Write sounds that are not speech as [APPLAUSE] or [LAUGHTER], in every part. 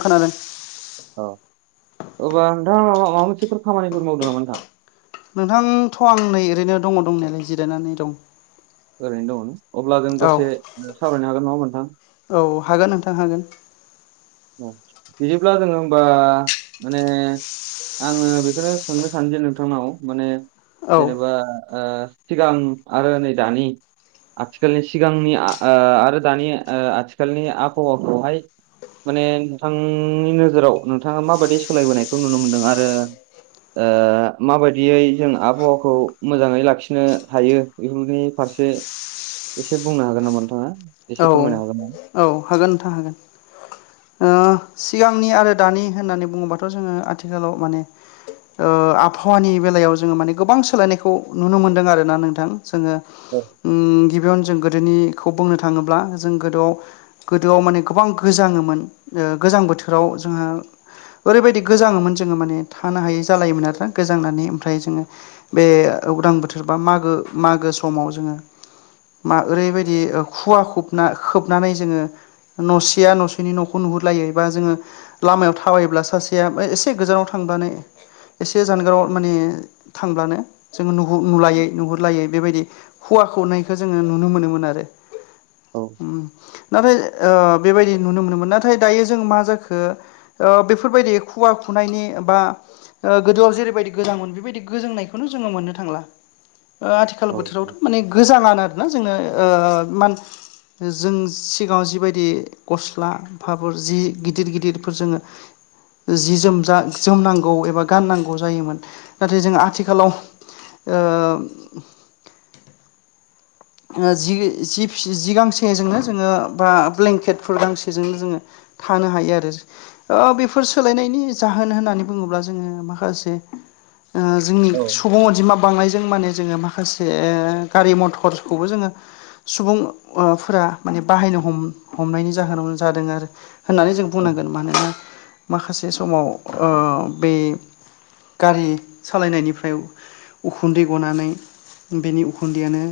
खोनादों औ अब्ला नोंथाङा मा माबा मोनसेफोर खामानिफोर मावदों नामा नोंथां? नोंथांथ आं नै ओरैनो दङ दंनायालाय जिरायनानै दं। ओरैनो दङ अब्ला जों औ दसे सावरायनो हागोन नङा होनबा नोंथां? औ हागोन नोंथां हागोन। औ बिदिब्ला जोङो हमबा माने आङो बेखौनो सोंनो सानोदि नोंथांनाव माने औ जेनेबा ओ सिगां आरो नै दानि आथिखालनि सिगांनि ओ आरो दानि आथिखालनि आबहावाखौहाय माने नोंथांनि नोजोराव नोंथाङा माबायदि सोलायबोनायखौ नुनो मोनदों आरो ओ माबायदियै जों आबहावाखौ मोजाङै लाखिनो हायो? बेफोरनि फारसे एसे बुंनो हागोन नामा नोंथाङा औ एसे फोरमायनो हागोन नामा? औ हागोन नोंथां हागोन ओ सिगांनि आरो दानि होननानै बुङोबाथ जोङो आथिखालाव माने ओ आबहावानि बेलायाव जोङो माने गोबां सोलायनायखौ नुनो मोनदों आरोना नोंथां जोङो औ उम गिबियावनो जों गोदोनिखौ बुंनो थाङोब्ला जों गोदोआव गोदोआव माने गोबां गोजाङोमोन गोजां बोथोराव जोङो ओरैबायदि गोजाङोमोन जोङो माने थानो हायै जालायोमोन आरोना गोजांनानै ओमफ्राय जोङो बे उदां बोथोर बा मागो मागो समाव जोङो मा ओरैबायदि खुवा खुबना खोबनानै जोङो न'सेया न'सेनि न'खौ नुहुरलायै एबा जोङो लामायाव थाबायोब्ला सासेया एसे गोजानाव थांनानै एसे जानगाराव माने थांब्लानो जोङो नुहु नुलायै नुहुरलायै बेबायदि खुवा खोबनायखौ जोङो नुनो मोनोमोन आरो औ नाथाय बेबायदि नुनो मोनोमोन नाथाय दायो जों मा जाखो बेफोरबायदि खुवा खुनायनि बा गोदोआव जेरैबायदि गोजाङोमोन बेबायदि गोजांनायखौनो जोङो मोननो थांला आथिखाल औ बोथोरावथ माने गोजाङानो आरोना जोंनो मान जों सिगाङाव जिबायदि गस्ला जि गिदिर गिदिरफोर जोङो जि जोम जा जोमनांगौ एबा गाननांगौ जायोमोन नाथाय जों आथिखालाव ओ जि जि गांसेजोंनो जोङो बा ब्लेंकेटफोर गांसेजोंनो जोङो थानो हायो आरो बेफोर सोलायनायनि जाहोन होननानै बुङोब्ला जोङो माखासे जोंनि औ सुबुं अनजिमा बांनायजों माने जोङो माखासे गारि मथर खौबो जोङो सुबुं फोरा माने बाहायनो हम हमनायनि जाहोनाव जादों आरो होननानै जों बुंनांगोन मानोना माखासे समाव बे गारि सालायनायनिफ्राय उखुन्दै गनानै बेनि उखुन्दैयानो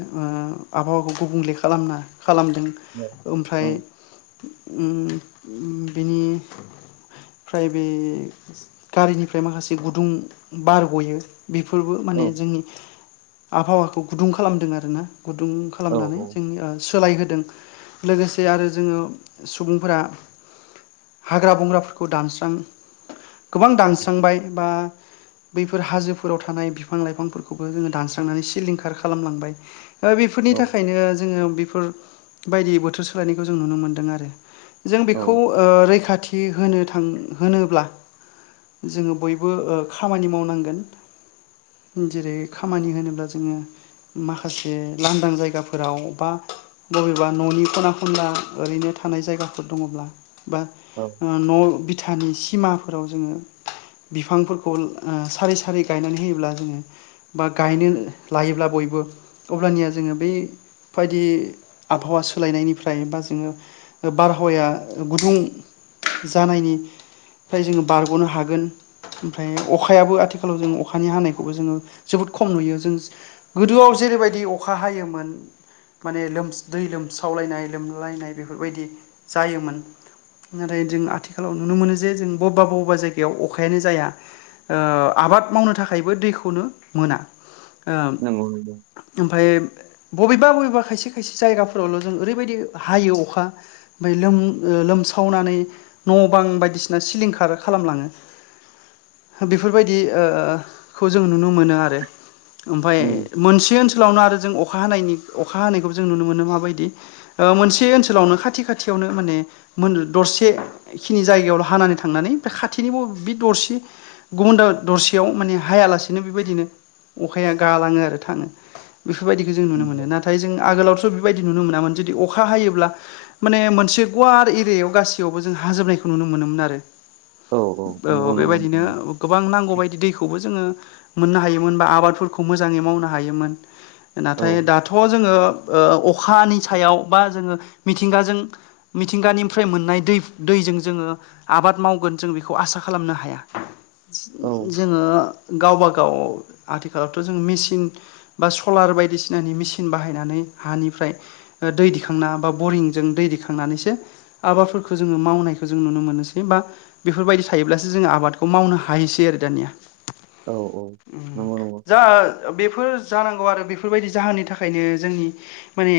आबहावाखौ गुबुंले खालामना खालामदों औ ओमफ्राय बेनि फ्राय बे गारिनिफ्राय माखासे गुदुं बार गयो बेफोरबो माने जोंनि आबहावाखौ गुदुं खालामदों आरोना गुदुं खालामनानै जों सोलायहोदों लोगोसे आरो जोङो सुबुंफोरा हाग्रा बंग्राफोरखौ दानस्राङो गोबां दानस्रांबाय बा बैफोर हाजोफोराव थानाय बिफां लाइफांफोरखौबो जोङो दानस्रांनानै सिलिंखार खालामलांबाय बेफोरनि औ थाखायनो जोङो बेफोरबायदि बोथोर सोलायनायखौ जों नुनो मोनदों आरो जों औ बेखौ रैखाथि होनो थां होनोब्ला जोङो बयबो खामानि मावनांगोन जेरै खामानि होनोब्ला जोङो माखासे जे लांदां जायगाफोराव बा बबेबा न'नि खना खनला ओरैनो थानाय जायगाफोर दङब्ला बा औ न' बिथानि सिमाफोराव जोङो बिफांफोरखौ सारै सारै गायनानै होयोब्ला जोङो बा गायनो लायोब्ला बयबो अब्लानिया जोङो बैबायदि आबहावा सोलायनायनिफ्राय बा जोङो बारहावाया गुदुं जानायनि फ्राय जोङो बारग'नो हागोन ओमफ्राय अखायाबो आथिखालाव जों अखानि हानायखौबो जोङो जोबोद खम नुयो जों गोदोआव जेरैबायदि अखा हायोमोन माने लोम दै लोमसावलायनाय लोमलायनाय बेफोरबायदि जायोमोन नाथाय जों आथिखालाव नुनो मोनो जे जों बबेबा बबेबा जायगायाव अखायानो जाया आबाद मावनो थाखायबो दैखौनो मोना नंगौ नंगौ ओमफ्राय बबेबा बबेबा खायसे खायसे जायगाफोरावल' जों ओरैबायदि हायो अखा ओमफ्राय लोम लोमसावनानै न' बां बायदिसिना सिलिंखार खालामलाङो। बेफोरबायदिखौ जों नुनो मोनो आरो ओमफाय उम मोनसे स्कुलावनो आरो जों अखा हानायनि अखा हानायखौबो जों नुनो मोनो माबायदि? मोनसे ओनसोलावनो खाथि खाथियावनो माने दरसे खिनि जायगायाव' हानानै थांनानै बे खाथिनिबो बे दरसे गुबुन द दरसेयाव माने हायालासेनो बेबायदिनो अखाया गालाङो आरो थाङो। बेफोरबायदिखौ जों नुनो नंगौ मोनो नाथाय जों आगोलावथ' बेबायदि नुनो मोनामोन जुदि अखा हायोब्ला माने मोनसे गुवार एरियायाव गासैयावबो जों हाजोबनायखौ नुनो मोनोमोन आरो। औ औ नंगौ नंगौ बेबायदिनो नंगौ. औ गोबां नांगौबायदि दैखौबो जोङो मोननो हायोमोन बा आबादफोरखौ मोजाङै मावनो हायोमोन। औ नाथाय दाथ' जोङो ओ अखानि सायाव बा जोङो मिथिंगाजों मिथिंगानिफ्राय मोननाय दै दैजों जोङो आबाद मावगोन जों बेखौ आसा खालामनो हाया। औ जोङो गावबा गाव आथिखालावथ' जों मेचिन बा सलार बायदिसिनानि मेसिन बाहायनानै हानिफ्राय दै दिखांना बा बरिंजों दै दिखांनानैसो आबादफोरखौ जोङो मावनायखौ जों नुनो मोनोसै बा बेफोरबायदि थायोब्लासो जोङो आबादखौ मावनो हायोसै आरो दानिया। औ औ नंगौ नंगौ जा बेफोर जानांगौ आरो बेफोरबायदि जाहोननि थाखायनो जोंनि माने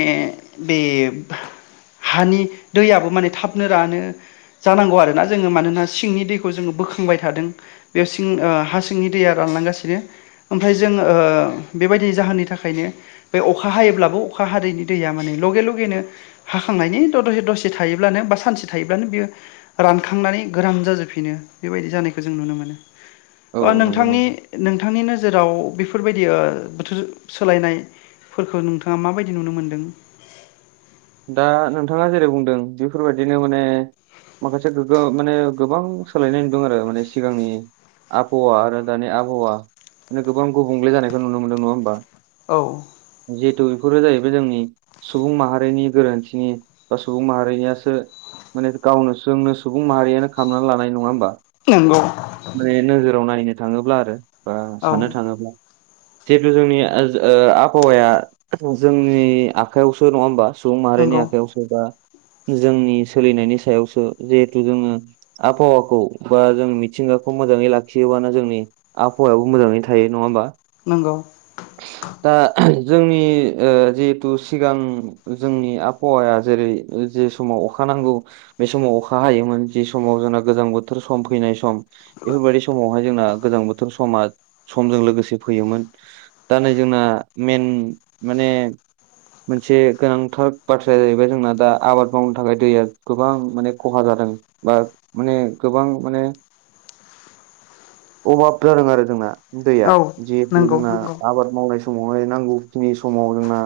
बे हानि दैयाबो माने थाबनो रानो। जानांगौ आरोना जोङो मानोना सिंनि दैखौ जोङो बोखांबाय थादों। बेयाव सिं हा सिंनि दैया रानलांगासिनो ओमफ्राय जों बेबायदि जाहोननि थाखायनो बे अखा हायोब्लाबो अखा हादैनि दैया माने लगे लगेनो हाखांनायनि द दसे दसे थायोब्लानो बा सानसे थायोब्लानो बियो रानखांनानै गोराम जाजोबफिनो बेबायदि जानायखौ जों नुनो औ मोनो। नंगौ नोंथांनि नंगौ नोंथांनि नोजोराव बेफोरबायदियो बोथोर सोलायनायफोरखौ नोंथाङा माबायदि नुनो मोन्दों। दा नोंथाङा जेरै बुंदों बेफोरबायदिनो माने माखासे गोग्गो माने गोबां सोलायनाय दं आरो माने सिगांनि आबहावा आरो दानि आबहावा गोबां गुबुंले जानायखौ नुनो मोनदों नङा होमबा? औ जिहेतु बेफोरो जाहैबाय जोंनि सुबुं माहारिनि गोरोन्थिनि बा सुबुं माहारिनियासो माने गावनो सोंनो सुबुं माहारियानो खालामनानै लानाय नङा होमबा? नंगौ माने नोजोराव नायनो थाङोब्ला आरो बा औ साननो थाङोब्ला जिहेथु जोंनि आबहावाया जोंनि आखायावसो नङा होमबा? सुबुं माहारिनि नंगौ आखायावसो बा जोंनि सोलिनायनि सायावसो जिहेथु जोङो आबहावाखौ बा जों मिथिंगाखौ मोजाङै लाखियोबानो जोंनि आबहावायाबो मोजाङैनो थायो नङा होमबा? नंगौ ओ दा जोंनि जिहेथु सिगां जोंनि आबहावाया जेरै जे समाव अखा नांगौ बे समाव अखा हायोमोन जि समाव जोंना गोजां बोथोर सम फैनाय सम बेफोरबायदि समावहाय जोंना गोजां बोथोर समा समजों लोगोसे फैयोमोन। दा नै जोंना मेन माने मोनसे गोनांथार बाथ्राया जाहैबाय जोंना दा आबाद मावनो थाखाय दैया गोबां माने खहा जादों। बा माने गोबां माने अभाब जादों आरो जोंना दैया औ जिहेथु नंगौ जोंना आबाद मावनाय समावहाय नांगौखिनि समाव जोंना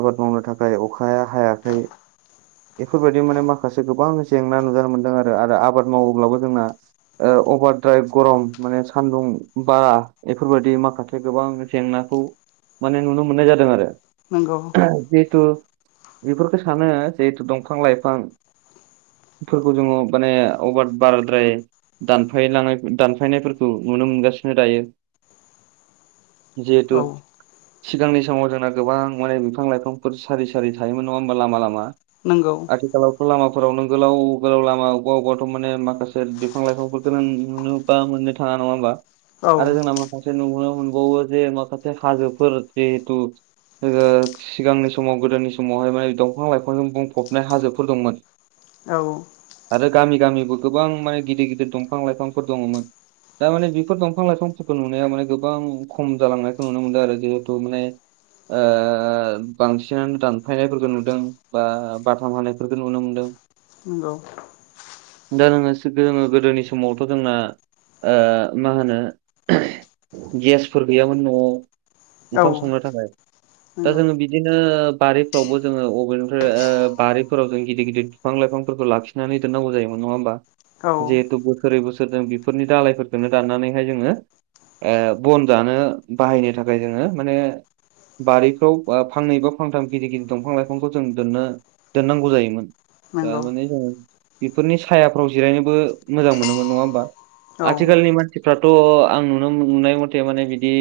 आबाद मावनो थाखाय अखाया हायाखै बेफोरबायदि माने माखासे गोबां जेंना नुजानो मोनदों आरो आरो आबाद मावोब्लाबो जोंना अभार द्राइ गरम माने सान्दुं बा एफोरबायदि माखासे गोबां जेंनाखौ माने नुनो मोननाय जादों आरो नंगौ जिहेतु बेफोरखौ सानो जिहेथु दंफां लाइफां फोरखौ जोङो माने अभार बाराद्राय दानफालांनाय दानफायनायफोरखौ नुनो मोनगासिनो दायो नंगौ औ जिहेतु सिगांनि समाव जोंना गोबां माने बिफां लाइफांफोर सारि सारि थायोमोन नङा होमबा लामा लामा नोंगौ आथिखालावथ' लामाफोराव नों गोलाव गोलाव लामा अबबा अबबाथ' माने माखासे बिफां लाइफांफोरखौनो नुनो बा मोननो थाङा नङा होमबा औ आरो जोंना मा खासे नुनो मोनबावो जे माखासे हाजोफोर जिहेतु सिगांनि समाव गोदोनि समावहाय माने दंफां लाइ फांजों बुंफबनाय हाजोफोर दंमोन औ आरो गामि गामिबो गोबां माने गिदिर गिदिर दंफां-लाइफांफोर दङ'मोन दा माने बेफोर दंफां-लाइफांफोरखौ नुनायाव माने गोबां खम जालांनायखौ नुनो मोनदों आरो जिहेथु माने ओ बांसिनानो दानफायनायफोरखौ नुदों बा बाथाम हानायफोरखौ नुनो मोनदों नोंगौ [UNINTELLIGIBLE] सो दोङो गोदोनि समावथ' जोंना ओ मा होनो गेसफोर गैयामोन न'आव औ ओंखाम संनो थाखाय दा नंगौ जोङो बिदिनो बारिफ्रावबो जोङो अबे ओ बारिफोराव जों गिदिर गिदिर बिफां लाइफांफोरखौ लाखिनानै दोननांगौ जायोमोन नङा होमबा औ जिहेथु बोसोरै बोसोर जों बेफोरनि दालायफोरखौनो दाननानैहाय जोङो ओ बन जानो बाहायनो थाखाय जोङो माने बारिफ्राव ओ फांनै बा फांथाम गिदर गिदिर दंफां लाइफांफोर जों दोननो दोननांगौ जायोमोन दा नंगौ माने जोङो बेफोरनि सायाफ्राव जिरायनोबो मोजां मोनोमोन नङा होमबा औ आथिखालनि मानसिफ्राथ' आं नुनो नुनाय मथे माने बिदि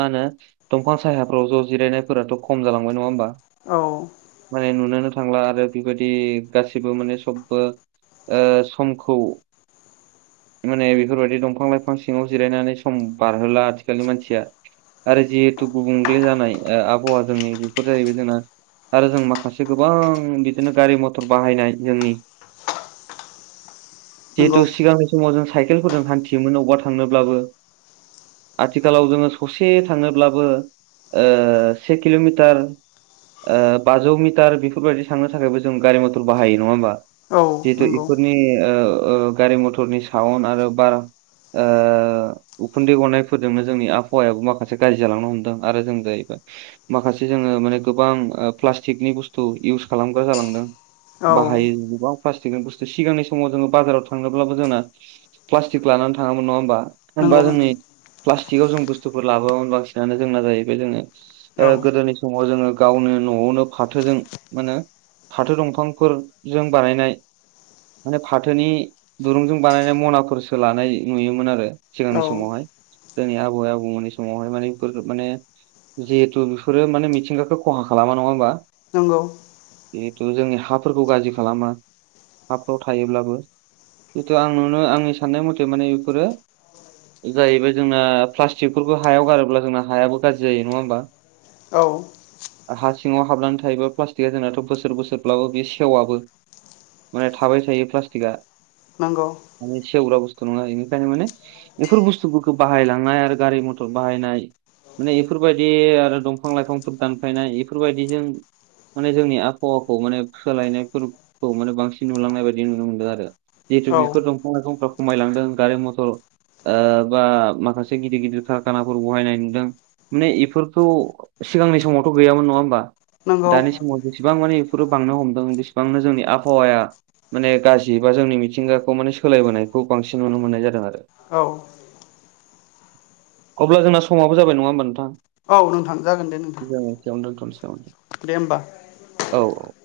मा होनो दंफां सायावफ्राव ज' जिरायनायफोराथ' खम जालांबाय नङा होमबा औ माने नुनोनो थांला आरो बिबादि गासिबो माने सबबो ओ समखौ माने बेफोरबायदि दंफां-लाइफां सिङाव जिरायनानै सम बारहोला आथिखालनि मानसिया आरो जिहेतु गुबुंले जानाय ओ आबहावा जोंनि बेफोर जाहैबाय जोंना आरो जों माखासे गोबां बिदिनो गारि मथर बाहायनाय जोंनि नंगौ जिहेतु सिगांनि समाव जों साइकेलफोरजों हान्थियोमोन अबावबा थांनोब्लाबो आथिखालाव जोङो ससे थाङोब्लाबो ओ से किल'मिटार ओ बाजौ मिटार बेफोरबायदि थांनो थाखायबो जों गारि मटर बाहायो नङा होमबा औ जिहेथु नंगौ इफोरनि ओ ओ गारि मथरनि साउन्ड आरो बार ओ उखुन्दै गनायफोरजोंनो जोंनि आबहावायाबो माखासे गाज्रि जालांनो हमदों आरो जों जाहैबाय माखासे जोङो माने गोबां ओ प्लास्टिकनि बुस्थु इउस खालामग्रा जालांदों औ बाहायो गोबां प्लास्टिकनि बुस्थु सिगांनि समाव जोङो बाजाराव थांनोब्लाबो जोंना प्लास्टिक लानानै थाङामोन नङा होमबा थामहिनबा नंगौ जोंनि नंगौ प्लास्टिकाव जों बुस्थुफोर लाबोआमोन बांसिनानो जोंना जाहैबाय जोङो औ ओ गोदोनि समाव जोङो गावनो न'आवनो फाथोजों मा होनो फाथो दंफांफोरजों बानायनाय माने फाथोनि दुरुंजों बानायनाय मनाफोरसो लानाय नुयोमोन आरो सिगांनि औ समावहाय जोंनि आबै आबौमोननि समावहाय माने बेफोर माने जिहेथु बेफोरो माने मिथिंगाखौ खहा खालामा नङा होमबा नोंगौ जिहेतु जोंनि हाफोरखौ गाज्रि खालामा हाफ्राव थायोब्लाबो जितु आं नुनो आंनि साननाय मथे माने बेफोरो जाहैबाय जोंना प्लास्टिकफोरखौ हायाव गारोब्ला जोंना हायाबो गाज्रि जायो नङा होमबा औ हा सिङाव हाबनानै थायोबा प्लास्टिकआ जोंनाथ' बोसोर बोसोरब्लाबो बे सेवाबो माने थाबाय थायो प्लास्टिकआ नोंगौ माने सेवग्रा बस्थु नङा इनि थाखाय माने बेफोर बुस्थुफोरखौ बाहायलांनाय आरो गारि मथर बाहायनाय माने इफोरबायदि आरो दंफां लाइफांफोर दानफायनाय इफोरबायदिजों माने जोंनि आबहावाखौ माने सोलायनायफोरखौ माने बांसिन नुलांनाय बायदि नुनो मोनदों आरो जिहेतु औ बेफोर दंफां लाइफंफ्रा खमायलांदों गारि मथर ओ बा माखासे गिदिर गिदिर खारखानाफोर बहायनाय नुदों माने बेफोरखौ सिगांनि समावथ' गैयामोन नङा होमबा नंगौ दानि समाव जेसेबां मानि बेफोरो बांनो हमदों बेसेबांनो जोंनि आबहावाया माने गाज्रि बा जोंनि मिथिंगाखौ माने सोलायबोनायखौ बांसिन नुनो मोननाय जादों आरो औ अब्ला जोंना समावबो जाब नङा होमबा नोंथां औ नोंथां जागोन दे नोंथां जागोन बेयावनो दोनथनानै नामा दे होमबा औ औ